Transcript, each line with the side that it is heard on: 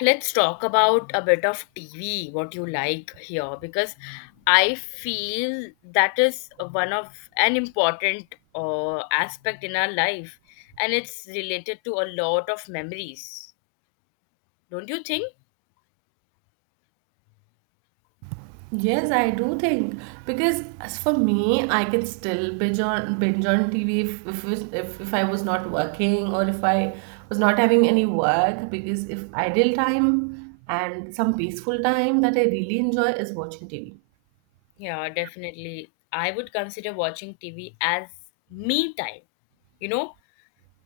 left: Let's talk about a bit of TV, what you like here, because I feel that is one of an important aspect in our life, and it's related to a lot of memories. Don't you think?
right: Yes, I do think because, as for me, I can still binge on TV if, it- if I was not working or if I was not having any work, because if idle time and some peaceful time that I really enjoy is watching TV.
left: Yeah, definitely. I would consider watching TV as me time. You know,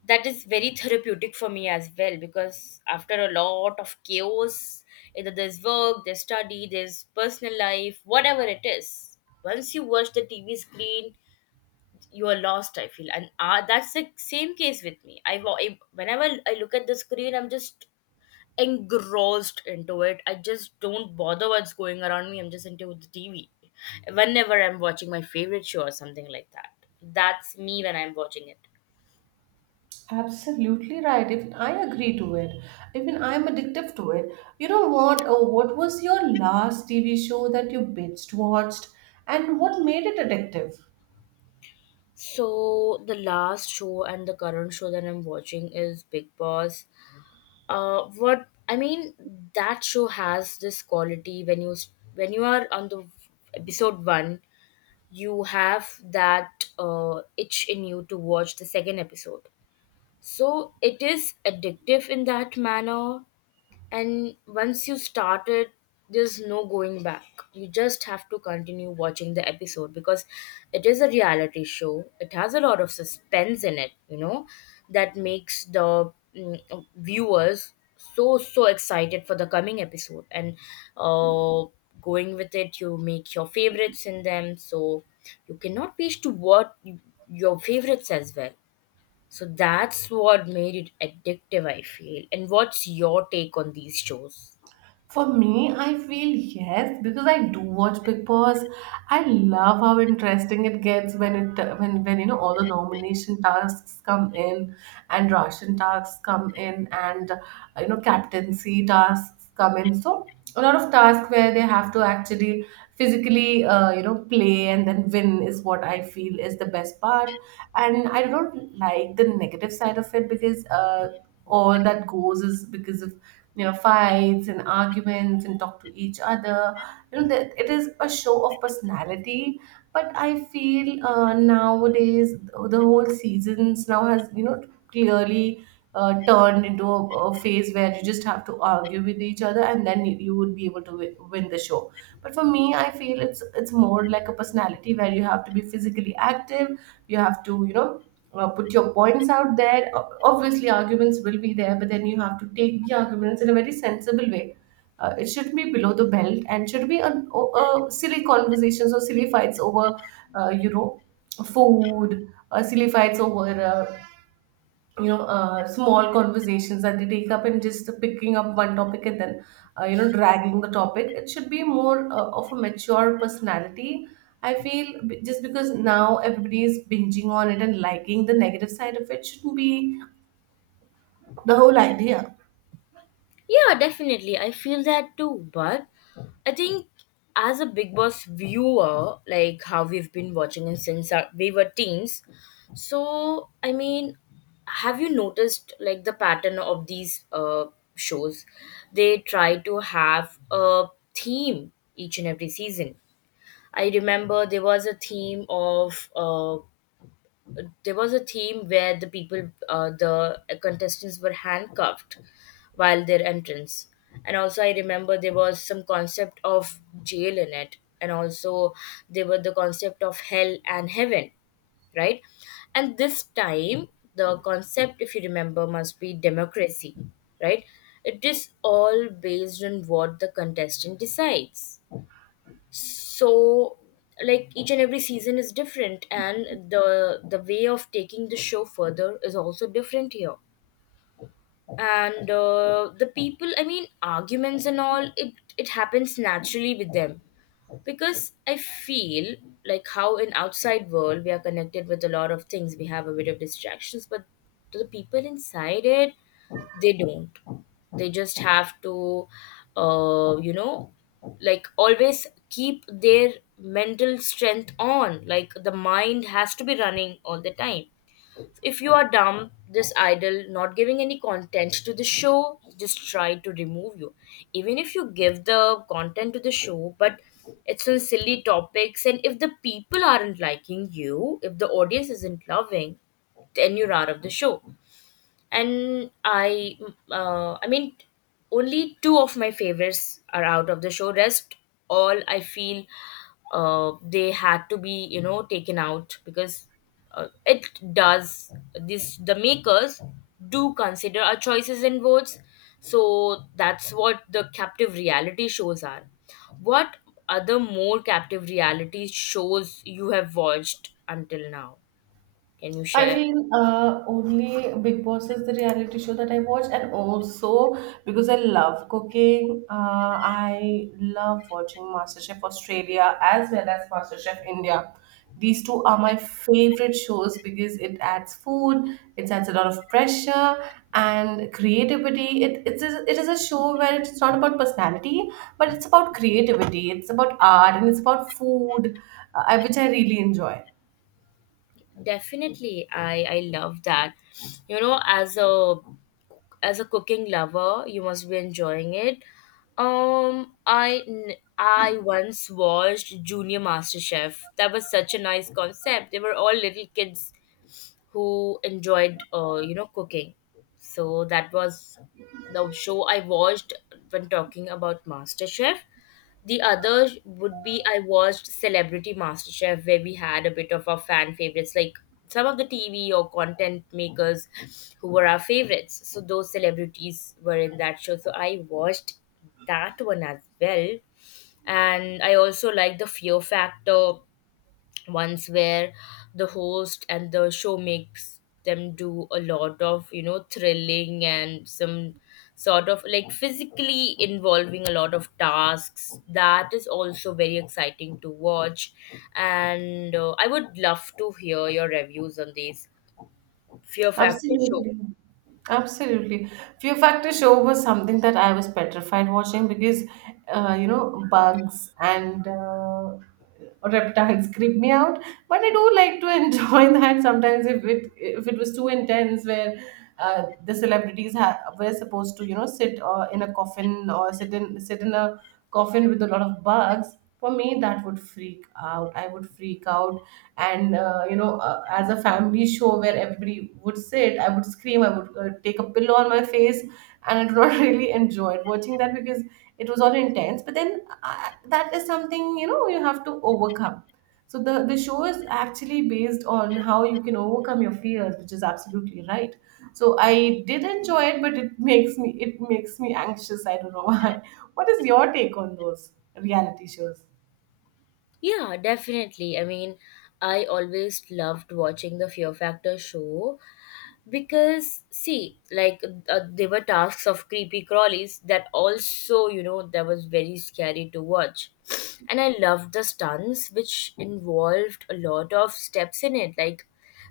left: that is very therapeutic for me as well because after a lot of chaos, either there's work, there's study, there's personal life, whatever it is, once you watch the TV screen, you are lost, I feel. And that's the same case with me. I, whenever I look at the screen, I'm just engrossed into it. I just don't bother what's going around me, I'm just into the TV whenever I'm watching my favorite show or something like that. That's me when I'm watching it.
right: Absolutely right. Even I agree to it. Even I'm addictive to it. You know what? Oh, what was your last TV show that you binged watched, and what made it addictive?
left: So the last show and the current show that I'm watching is Big Boss. Uh, what I mean, that show has this quality: when when you are on the episode one, you have that itch in you to watch the second episode. So it is addictive in that manner, and once you started, there's no going back. You just have to continue watching the episode because it is a reality show, it has a lot of suspense in it, you know, that makes the viewers so excited for the coming episode. And uh, going with it, you make your favorites in them, so you cannot wish to what your favorites as well. So that's what made it addictive, I feel. And what's your take on these shows?
right: For me, I feel yes, because I do watch Big Boss. I love how interesting it gets when it when you know all the nomination tasks come in and Russian tasks come in and you know captaincy tasks come in. So a lot of tasks where they have to actually physically you know play and then win is what I feel is the best part. And I don't like the negative side of it, because all that goes is because of you know fights and arguments and talk to each other, you know, that it is a show of personality. But I feel nowadays the whole seasons now has, you know, clearly turned into a phase where you just have to argue with each other, and then you would be able to win the show. But for me, I feel it's more like a personality where you have to be physically active. You have to, you know, put your points out there. Obviously, arguments will be there, but then you have to take the arguments in a very sensible way. It should not be below the belt, and should be on silly conversations or silly fights over, you know, food, or silly fights over you know small conversations that they take up, and just picking up one topic and then you know dragging the topic. It should be more of a mature personality, I feel, just because now everybody is binging on it and liking the negative side of it shouldn't be the whole idea.
left: Yeah, definitely. I feel that too. But I think, as a Big Boss viewer, like how we've been watching it since our, we were teens, so I mean, have you noticed like the pattern of these shows? They try to have a theme each and every season. I remember there was a theme of there was a theme where the people, the contestants, were handcuffed while their entrance. And also I remember there was some concept of jail in it, and also there were the concept of hell and heaven, right? And this time the concept, if you remember, must be democracy, right? It is all based on what the contestant decides. So like each and every season is different, and the way of taking the show further is also different here. And the people, I mean, arguments and all, it happens naturally with them, because I feel, like how in outside world we are connected with a lot of things, we have a bit of distractions, but to the people inside it, they don't, they just have to, uh, you know like always keep their mental strength on, like the mind has to be running all the time. If you are dumb, this idle, not giving any content to the show, just try to remove you. Even if you give the content to the show, but it's on silly topics, and if the people aren't liking you, if the audience isn't loving, then you're out of the show. And I mean, only two of my favorites are out of the show. Rest all I feel they had to be, you know, taken out because it does this the makers do consider our choices and votes. So that's what the captive reality shows are. What other more captive reality shows you have watched until now? Can you
right: I
left: share?
right: mean, only Big Boss is the reality show that I watch, and also because I love cooking, I love watching MasterChef Australia as well as MasterChef India. These two are my favorite shows because it adds food, it adds a lot of pressure and creativity. It is a show where it's not about personality, but it's about creativity, it's about art, and it's about food, which I really enjoy.
left: Definitely, I love that. You know, as a cooking lover, you must be enjoying it. I once watched Junior Master Chef. That was such a nice concept. They were all little kids who enjoyed, you know, cooking. So that was the show I watched when talking about Master Chef. The other would be I watched Celebrity MasterChef, where we had a bit of our fan favorites, like some of the TV or content makers who were our favorites. So those celebrities were in that show. So I watched that one as well. And I also like the Fear Factor ones, where the host and the show makes them do a lot of, you know, thrilling and some sort of like physically involving a lot of tasks. That is also very exciting to watch. And I would love to hear your reviews on these Fear Factor show.
right: Absolutely. Absolutely. Fear Factor show was something that I was petrified watching, because you know, bugs and reptiles creep me out. But I do like to enjoy that sometimes. If it was too intense, where the celebrities were supposed to, you know, sit in a coffin, or sit in a coffin with a lot of bugs. For me, that would freak out. I would freak out. And you know as a family show where everybody would sit, I would scream, I would, take a pillow on my face, and I do not really enjoyed watching that, because it was all intense. But then that is something, you know, you have to overcome. So the show is actually based on how you can overcome your fears, which is absolutely right. So I did enjoy it, but it makes me, it makes me anxious. I don't know why. What is your take on those reality shows?
left: Yeah, definitely, I mean, I always loved watching the Fear Factor show because, see, like there were tasks of creepy crawlies that also, you know, that was very scary to watch. And I loved the stunts which involved a lot of steps in it, like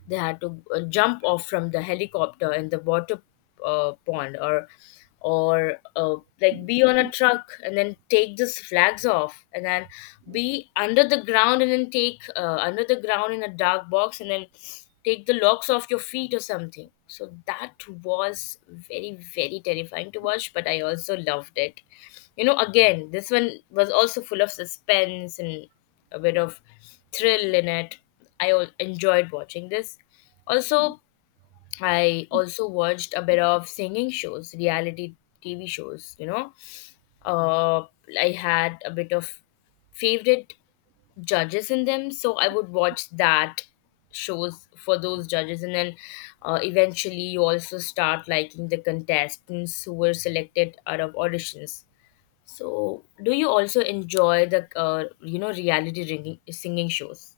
left: they had to jump off from the helicopter in the water pond, or like be on a truck and then take these flags off, and then be under the ground, and then take under the ground in a dark box, and then take the locks off your feet or something. So that was very, very terrifying to watch, but I also loved it. You know, again, this one was also full of suspense and a bit of thrill in it. Enjoyed watching this. Also, I also watched a bit of singing shows, reality TV shows, you know. Uh, I had a bit of favorite judges in them, so I would watch that shows for those judges. And then eventually you also start liking the contestants who were selected out of auditions. So do you also enjoy the reality ringing, singing shows?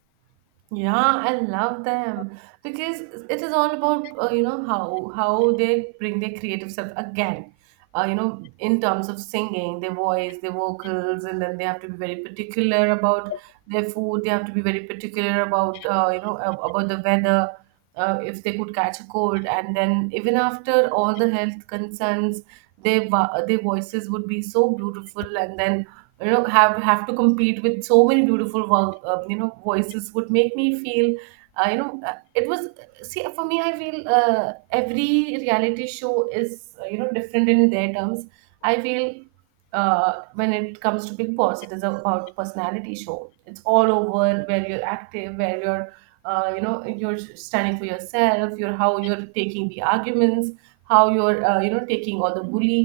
right: Yeah, I love them, because it is all about you know how they bring their creative self again. You know, in terms of singing, their voice, their vocals, and then they have to be very particular about their food. They have to be very particular about you know about the weather. If they could catch a cold, and then even after all the health concerns, their their voices would be so beautiful, and then you know have to compete with so many beautiful you know voices would make me feel you know it was. See, for me, I feel every reality show is you know different in their terms, I feel. When it comes to Big Boss, it is about personality show, it's all over, where you're active, where you're you know you're standing for yourself, you're how you're taking the arguments, how you're you know taking all the bully,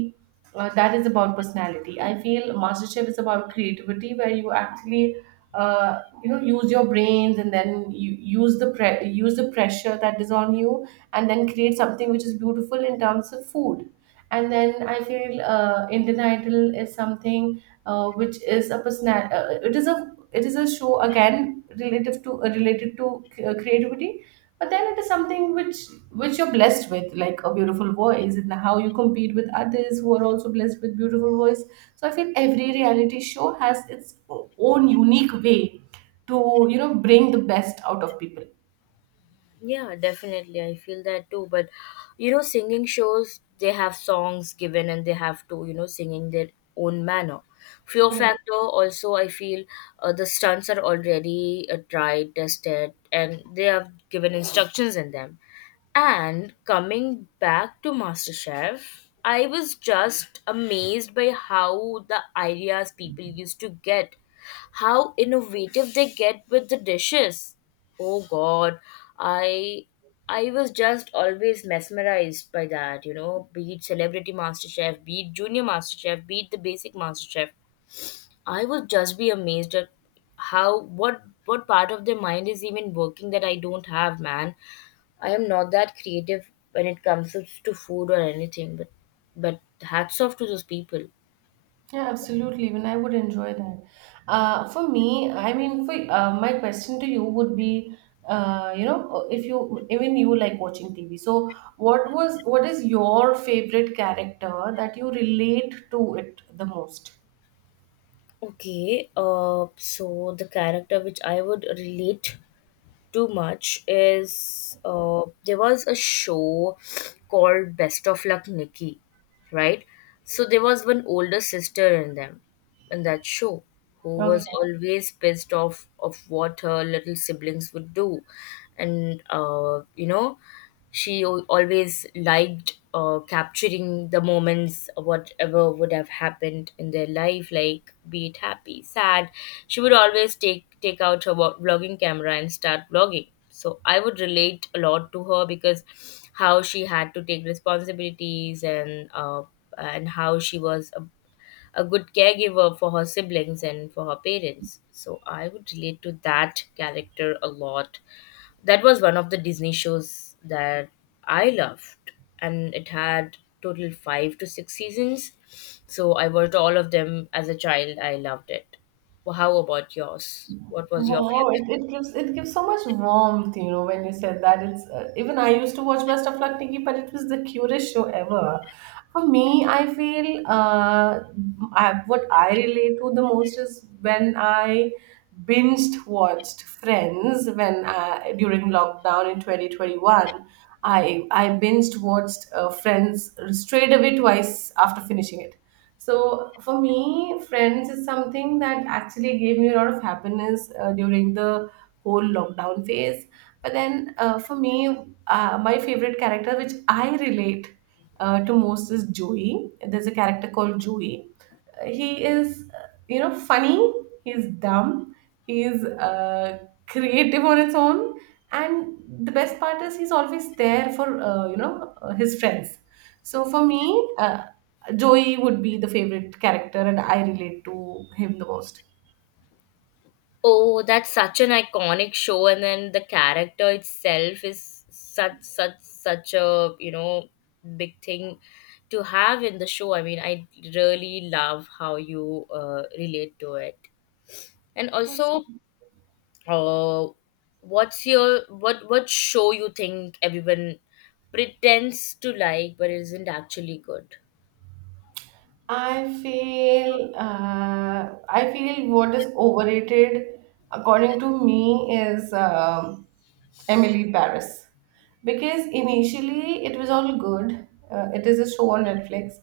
right: that is about personality. I feel MasterChef is about creativity, where you actually, you know, use your brains and then you use the use the pressure that is on you, and then create something which is beautiful in terms of food. And then I feel Indian Idol is something which is a personal. It is a it is a show again relative to related to creativity, but then it is something which you're blessed with, like a beautiful voice, and how you compete with others who are also blessed with beautiful voice. So I feel every reality show has its own unique way to you know bring the best out of people.
left: Yeah, definitely. I feel that too. But you know, singing shows, they have songs given, and they have to, you know, singing their own manner. Fear
right: Correct.
left: factor also, I feel the stunts are already, tried, tested, and they have given instructions in them. And coming back to MasterChef, I was just amazed by how the ideas people used to get, how innovative they get with the dishes. Oh god, I I was just always mesmerized by that, you know, be it Celebrity Master Chef, be it Junior Master Chef, be it the basic Master Chef. I would just be amazed at how what part of their mind is even working that I don't have, man. I am not that creative when it comes to food or anything, but hats off to those people.
right: Yeah, absolutely. Even I would enjoy that. For me, I mean, for my question to you would be, you know, if you even you like watching TV, so what is your favorite character that you relate to it the most?
left: Okay, so the character which I would relate to much is, there was a show called Best of Luck Nikki, right? So there was one older sister in them, in that show, who was
right: Okay.
left: always pissed off of what her little siblings would do. And she always liked, capturing the moments, whatever would have happened in their life, like be it happy, sad. She would always take out her vlogging camera and start vlogging. So I would relate a lot to her because how she had to take responsibilities, and how she was a good caregiver for her siblings and for her parents. So I would relate to that character a lot. That was one of the Disney shows that I loved, and it had total five to six seasons. So I watched all of them as a child. I loved it. Well, how about yours? What was your
right: Wow,
left: favorite?
right: it gives so much warmth, you know, when you said that. It's even I used to watch Best of Luck Nikki, but it was the cutest show ever. For me, I feel what I relate to the most is when I binged watched Friends when I, during lockdown in 2021. I binged watched Friends straight away twice after finishing it. So for me, Friends is something that actually gave me a lot of happiness during the whole lockdown phase. But then for me, my favorite character, which I relate to most, is Joey. There's a character called Joey. He is, you know, funny, he's dumb, he's creative on its own, and the best part is he's always there for you know his friends. So for me, uh, Joey would be the favorite character, and I relate to him the most.
left: Oh, that's such an iconic show, and then the character itself is such such a, you know, big thing to have in the show. I mean, I really love how you, relate to it. And also, uh, what's your what show you think everyone pretends to like but isn't actually good?
right: I feel I feel what is overrated, according to me, is Emily Paris, because initially it was all good. It is a show on Netflix.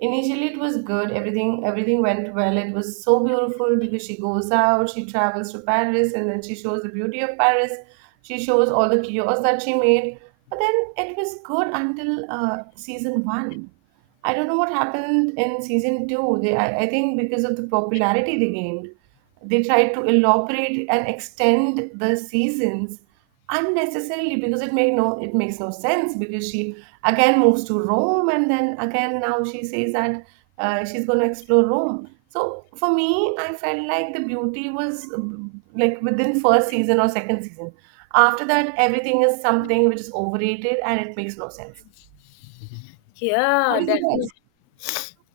right: Initially, it was good. Everything went well. It was so beautiful, because she goes out, she travels to Paris, and then she shows the beauty of Paris. She shows all the kiosks that she made. But then it was good until season one. I don't know what happened in season two. I think because of the popularity they gained, they tried to elaborate and extend the seasons unnecessarily, because it made no it makes no sense, because she again moves to Rome, and then again now she says that she's going to explore Rome. So for me, I felt like the beauty was like within first season or second season. After that, everything is something which is overrated, and it makes no sense.
left: Yeah,
right: What is
left: definitely,
right: yours?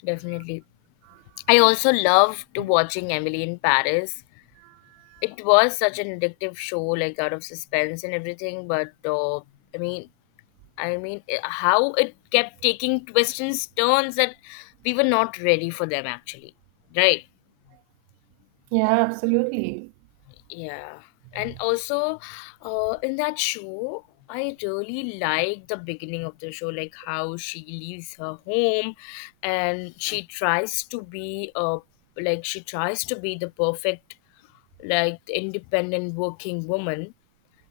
left: definitely. I also loved watching Emily in Paris. It was such an addictive show, like out of suspense and everything. But how it kept taking twists and turns that we were not ready for them, actually. Right?
right: Yeah, absolutely.
left: Yeah. And also, in that show, I really like the beginning of the show, like how she leaves her home and she tries to be the perfect, like, independent working woman.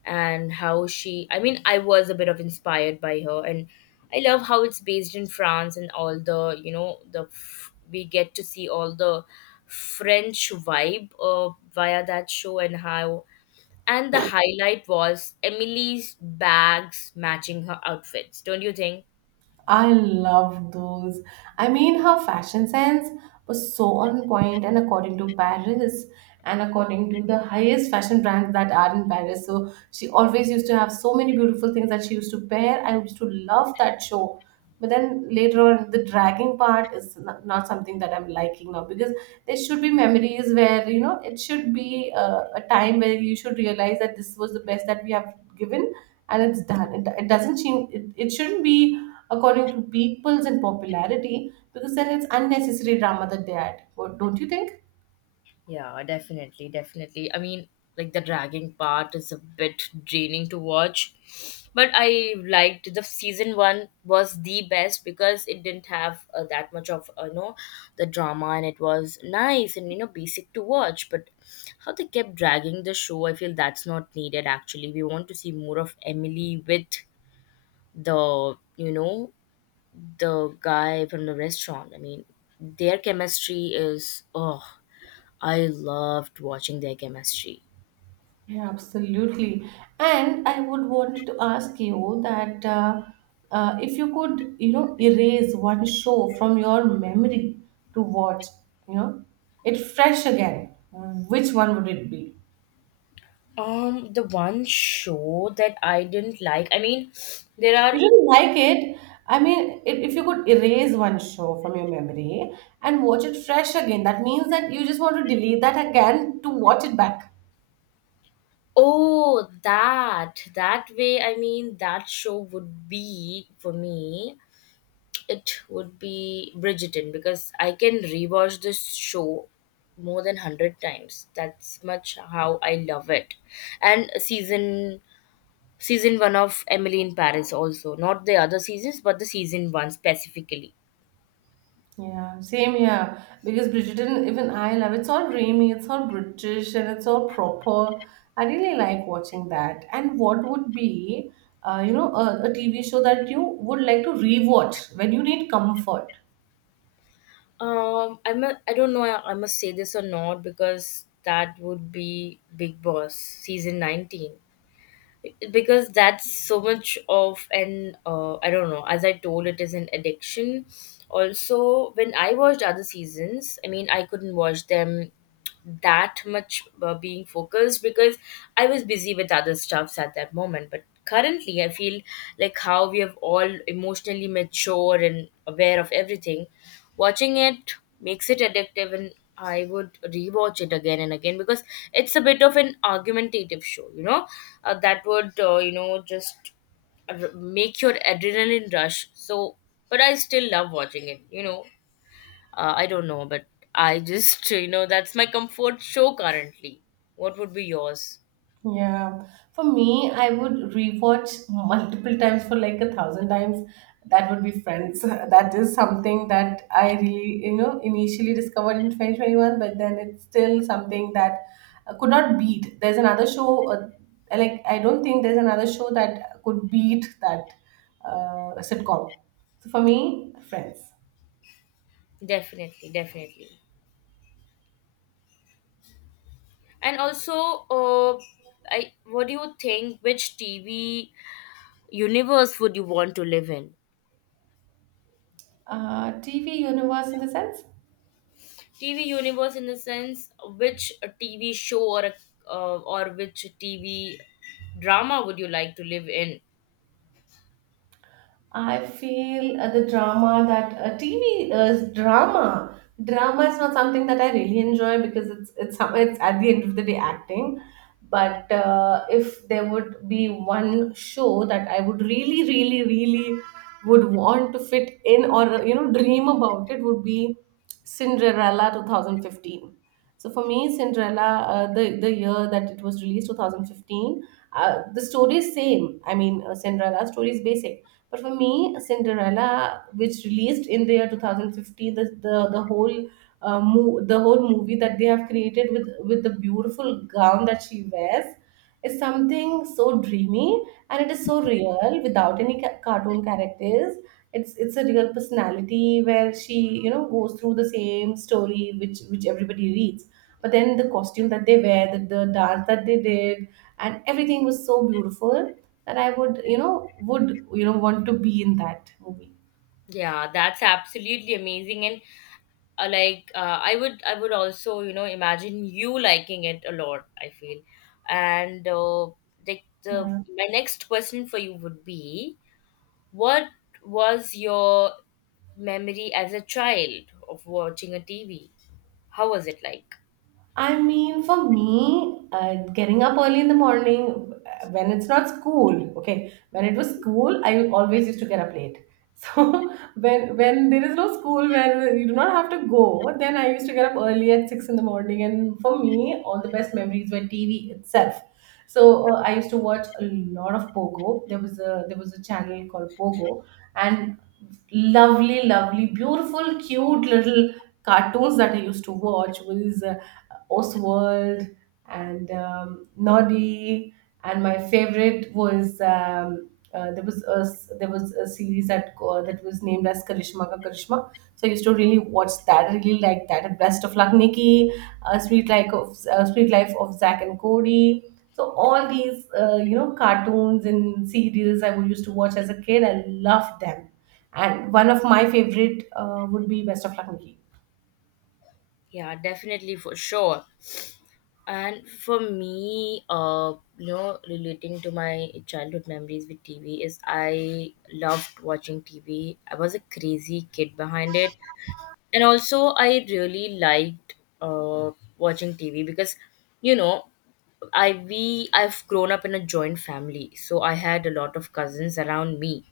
left: And how she I mean I was a bit of inspired by her. And I love how it's based in France and all the, you know, we get to see all the French vibe via that show. And how, and the highlight was Emily's bags matching her outfits, don't you think?
right: I love those. I mean, her fashion sense was so on point, and according to Paris, and according to the highest fashion brands that are in Paris, so she always used to have so many beautiful things that she used to wear. I used to love that show. But then later on, the dragging part is not something that I'm liking now, because there should be memories where, you know, it should be a time where you should realize that this was the best that we have given, and it's done. It doesn't seem, it shouldn't be according to people's and popularity, because then it's unnecessary drama that they add. What don't you think?
left: Yeah, definitely, definitely. I mean, like the dragging part is a bit draining to watch, but I liked the season one was the best because it didn't have that much of, you know, the drama, and it was nice and, you know, basic to watch. But how they kept dragging the show, I feel that's not needed actually. We want to see more of Emily with the the guy from the restaurant. I mean, their chemistry is oh. I loved watching their chemistry.
right: Yeah, absolutely. And I would want to ask you that if you could, you know, erase one show from your memory to watch, you know, it fresh again, which one would it be?
left: The one show that I didn't like. I mean, there
right: You
left: are
right: didn't like it. I mean, if you could erase one show from your memory and watch it fresh again, that means that you just want to delete that again to watch it back.
left: oh that that way. I mean, that show would be for me. It would be Bridgerton because I can rewatch this show more than hundred times. That's much how I love it. And season one of Emily in Paris also, not the other seasons, but the season one specifically.
right: Yeah, same here. Because Bridgerton, even I love, it's all dreamy, it's all British, and it's all proper. I really like watching that. And what would be, you know, a TV show that you would like to rewatch when you need comfort?
left: I don't know. I must say this or not because that would be Big Boss season 19. Because that's so much of an I don't know. As I told, it is an addiction. Also, when I watched other seasons, I mean, I couldn't watch them that much being focused because I was busy with other stuffs at that moment. But currently, I feel like how we have all emotionally mature and aware of everything. Watching it makes it addictive, and I would rewatch it again and again because it's a bit of an argumentative show, you know, that would, you know, just make your adrenaline rush. So, but I still love watching it. I don't know, but I just, that's my comfort show currently. What would be yours?
right: Yeah, for me, I would rewatch multiple times for like a 1,000 times. That would be Friends. That is something that I really, you know, initially discovered in 2021, but then it's still something that I could not beat. There's another show, like, I don't think there's another show that could beat that sitcom. So for me, Friends.
left: Definitely, definitely. And also, uh, I what do you think? Which TV universe would you want to live in?
right: TV universe in the sense?
left: TV universe in the sense which a TV show or or which TV drama would you like to live in?
right: I feel the drama that TV is drama. Drama is not something that I really enjoy because it's at the end of the day acting. But if there would be one show that I would really, really, really would want to fit in or you know dream about it would be Cinderella 2015. So for me, Cinderella, the year that it was released, 2015, the story is same. I mean, Cinderella story is basic but for me, Cinderella, which released in the year 2015, the whole the whole movie that they have created with the beautiful gown that she wears is something so dreamy and it is so real without any cartoon characters. It's a real personality where she you know goes through the same story which everybody reads. But then the costume that they wear, the dance that they did, and everything was so beautiful that I would, you know, want to be in that movie.
left: Yeah, that's absolutely amazing and I would also imagine you liking it a lot. I feel and like the
right: Yeah.
left: my next question for you would be what was your memory as a child of watching a TV? How was it like?
right: I mean, for me, getting up early in the morning when it's not school, okay, when it was school, I always used to get up late. So when there is no school where you do not have to go, then I used to get up early at 6 in the morning. And for me, all the best memories were TV itself. So I used to watch a lot of Pogo. There was a channel called Pogo, and lovely, lovely, beautiful, cute little cartoons that I used to watch was Oswald, and Noddy. And my favorite was there was there was a series that that was named as Karishma Ka Karishma. So I used to really watch that. I really like that. And Best of Luck, Nikki. A Sweet Life of Zack and Cody. So all these you know cartoons and serials I would used to watch as a kid. I loved them. And one of my favorite would be Best of Luck, Nikki.
left: Yeah, definitely for sure. And for me, relating to my childhood memories with TV is I loved watching TV. I was a crazy kid behind it, and also I really liked uh, watching TV because, you know, I've grown up in a joint family, so I had a lot of cousins around me.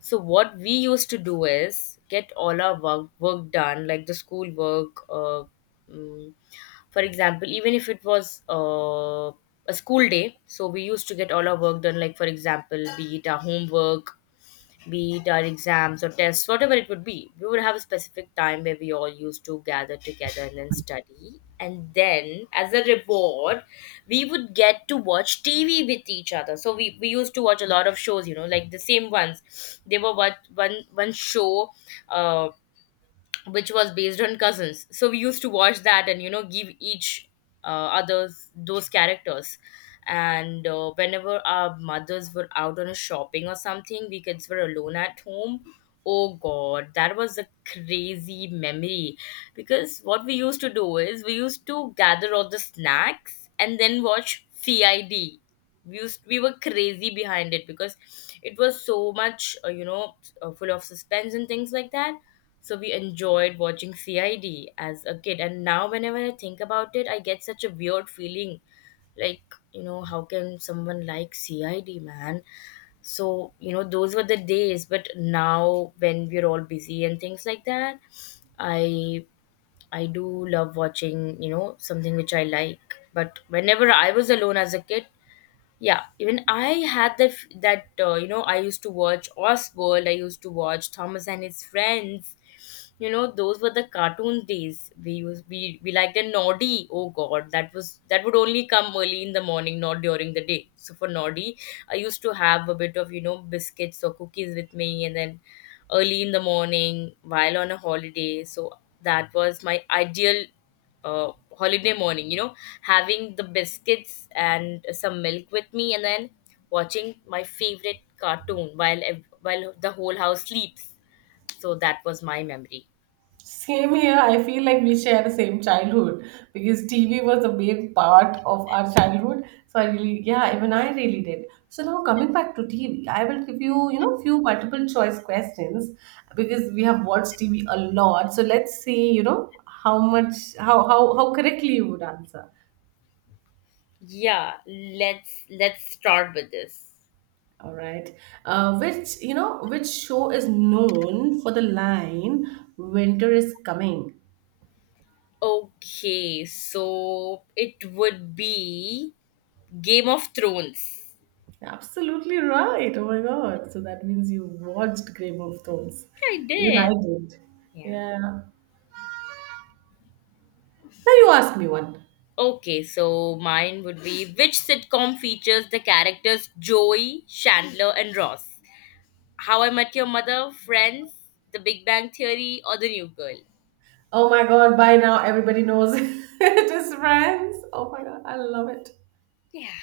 left: So what we used to do is get all our work done, like the school work, mm, for example, even if it was a school day, so we used to get all our work done, like for example, be it our homework, be it our exams or tests, whatever it would be. We would have a specific time where we all used to gather together and then study. And then, as a reward, we would get to watch TV with each other. So we used to watch a lot of shows, you know, like the same ones. There were what one show. Uh, which was based on cousins, so we used to watch that and give each uh, others those characters. And whenever our mothers were out on a shopping or something, we kids were alone at home. Oh god, that was a crazy memory because what we used to do is we used to gather all the snacks and then watch CID. We were crazy behind it because it was so much full of suspense and things like that, so we enjoyed watching CID as a kid. And now, whenever I think about it, I get such a weird feeling like, you know, how can someone like CID, man? So, you know, those were the days. But now, when we're all busy and things like that, I. I do love watching, you know, something which I like. But whenever I was alone as a kid, yeah, even I had that I used to watch Oswald. I used to watch Thomas and his friends. You know, those were the cartoon days. We used We liked a Noddy. Oh God, that was that would only come early in the morning, not during the day. So for Noddy, I used to have a bit of biscuits or cookies with me, and then early in the morning while on a holiday. So that was my ideal uh, holiday morning. You know, having the biscuits and some milk with me, and then watching my favorite cartoon while the whole house sleeps. So that was my memory.
right: Same here. I feel like we share the same childhood because TV was a main part of our childhood. So I really, yeah, even I really did. So now coming back to TV, I will give you, you know, few multiple choice questions because we have watched TV a lot. So let's see, you know, how much, how correctly you would answer.
left: Yeah, let's start with this.
right: All right. Which you know, which show is known for the line "Winter is coming"?
left: Okay, so it would be Game of Thrones.
right: Absolutely right. Oh my god. So that means you watched Game of Thrones.
left: I
right: Even
left: did.
right: I did.
left: Yeah.
right: Yeah. Now you ask me one.
left: Okay, so mine would be which sitcom features the characters Joey, Chandler, and Ross? How I Met Your Mother, Friends, The Big Bang Theory, or The New Girl?
right: Oh my god, by now everybody knows it is friends. Oh my god, I love it.
left: Yeah.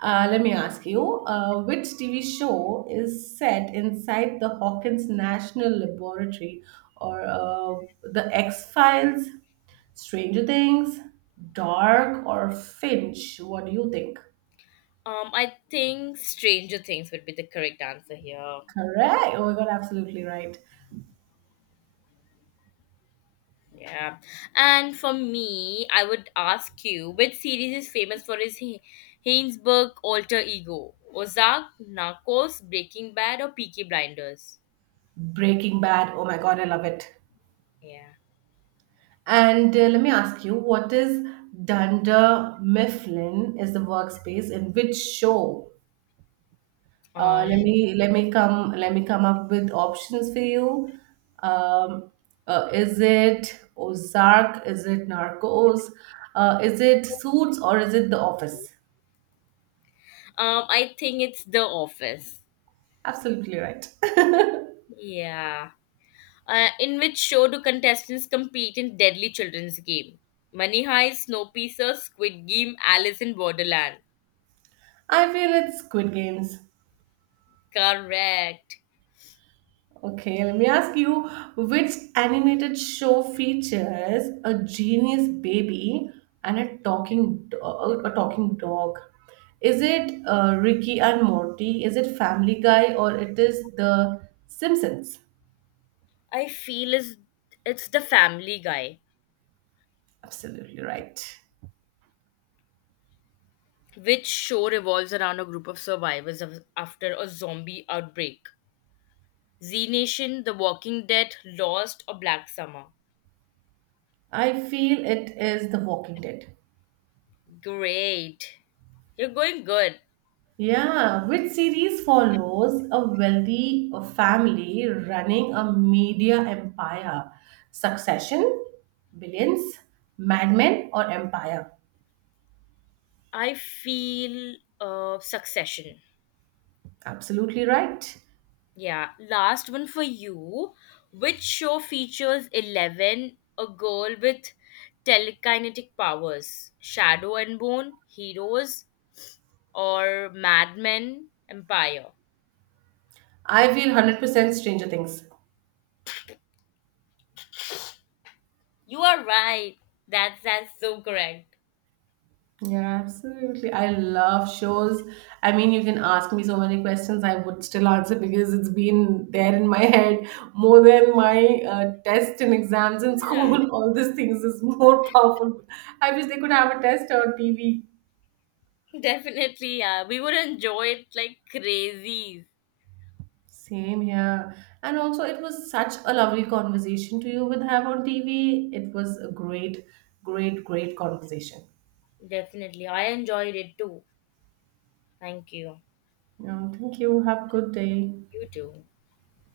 right: Let me ask you, which TV show is set inside the Hawkins National Laboratory or the X Files, Stranger Things, Dark, or Finch? What do you think?
left: I think Stranger Things would be the correct answer here.
right: Correct. Oh my god, absolutely right.
left: Yeah. And for me, I would ask you which series is famous for its Hainsburg alter ego? Ozark, Narcos, Breaking Bad, or Peaky Blinders?
right: Breaking Bad. Oh my God, I love it.
left: Yeah.
right: And let me ask you, what is Dunder Mifflin is the workspace in which show?
left: Um,
right: Let me come up with options for you. Um, is it Ozark? Is it Narcos? Is it Suits or is it The Office?
left: I think it's The Office.
right: Absolutely right.
left: Yeah. In which show do contestants compete in deadly children's game? Money Heist, Snowpiercer, Squid Game, Alice in Borderland.
right: I feel it's Squid Games.
left: Correct.
right: Okay, let me ask you which animated show features a genius baby and a a talking dog? Is it Ricky and Morty? Is it Family Guy or it is The Simpsons?
left: I feel is it's the Family Guy.
right: Absolutely right.
left: Which show revolves around a group of survivors after a zombie outbreak. Z Nation, The Walking Dead, Lost, or Black Summer.
right: I feel it is The Walking Dead.
left: Great. You're going good.
right: Yeah, which series follows a wealthy family running a media empire? Succession, Billions, Mad Men, or Empire?
left: I feel Succession.
right: Absolutely right.
left: Yeah. Last one for you. Which show features 11, a girl with telekinetic powers? Shadow and Bone, Heroes, or Mad Men, Empire?
right: I feel 100% Stranger Things.
left: You are right. That's so correct.
right: Yeah, absolutely. I love shows. I mean, you can ask me so many questions, I would still answer because it's been there in my head more than my tests and exams in
left: Yeah.
right: school. All these things is more powerful. I wish they could have a test on TV.
left: Definitely, yeah. We would enjoy it like crazies.
right: Same here. And also, it was such a lovely conversation to you with have on TV. It was a great, great, great conversation.
left: Definitely. I enjoyed it too. Thank you.
right: Yeah. Thank you. Have a good day.
left: You too.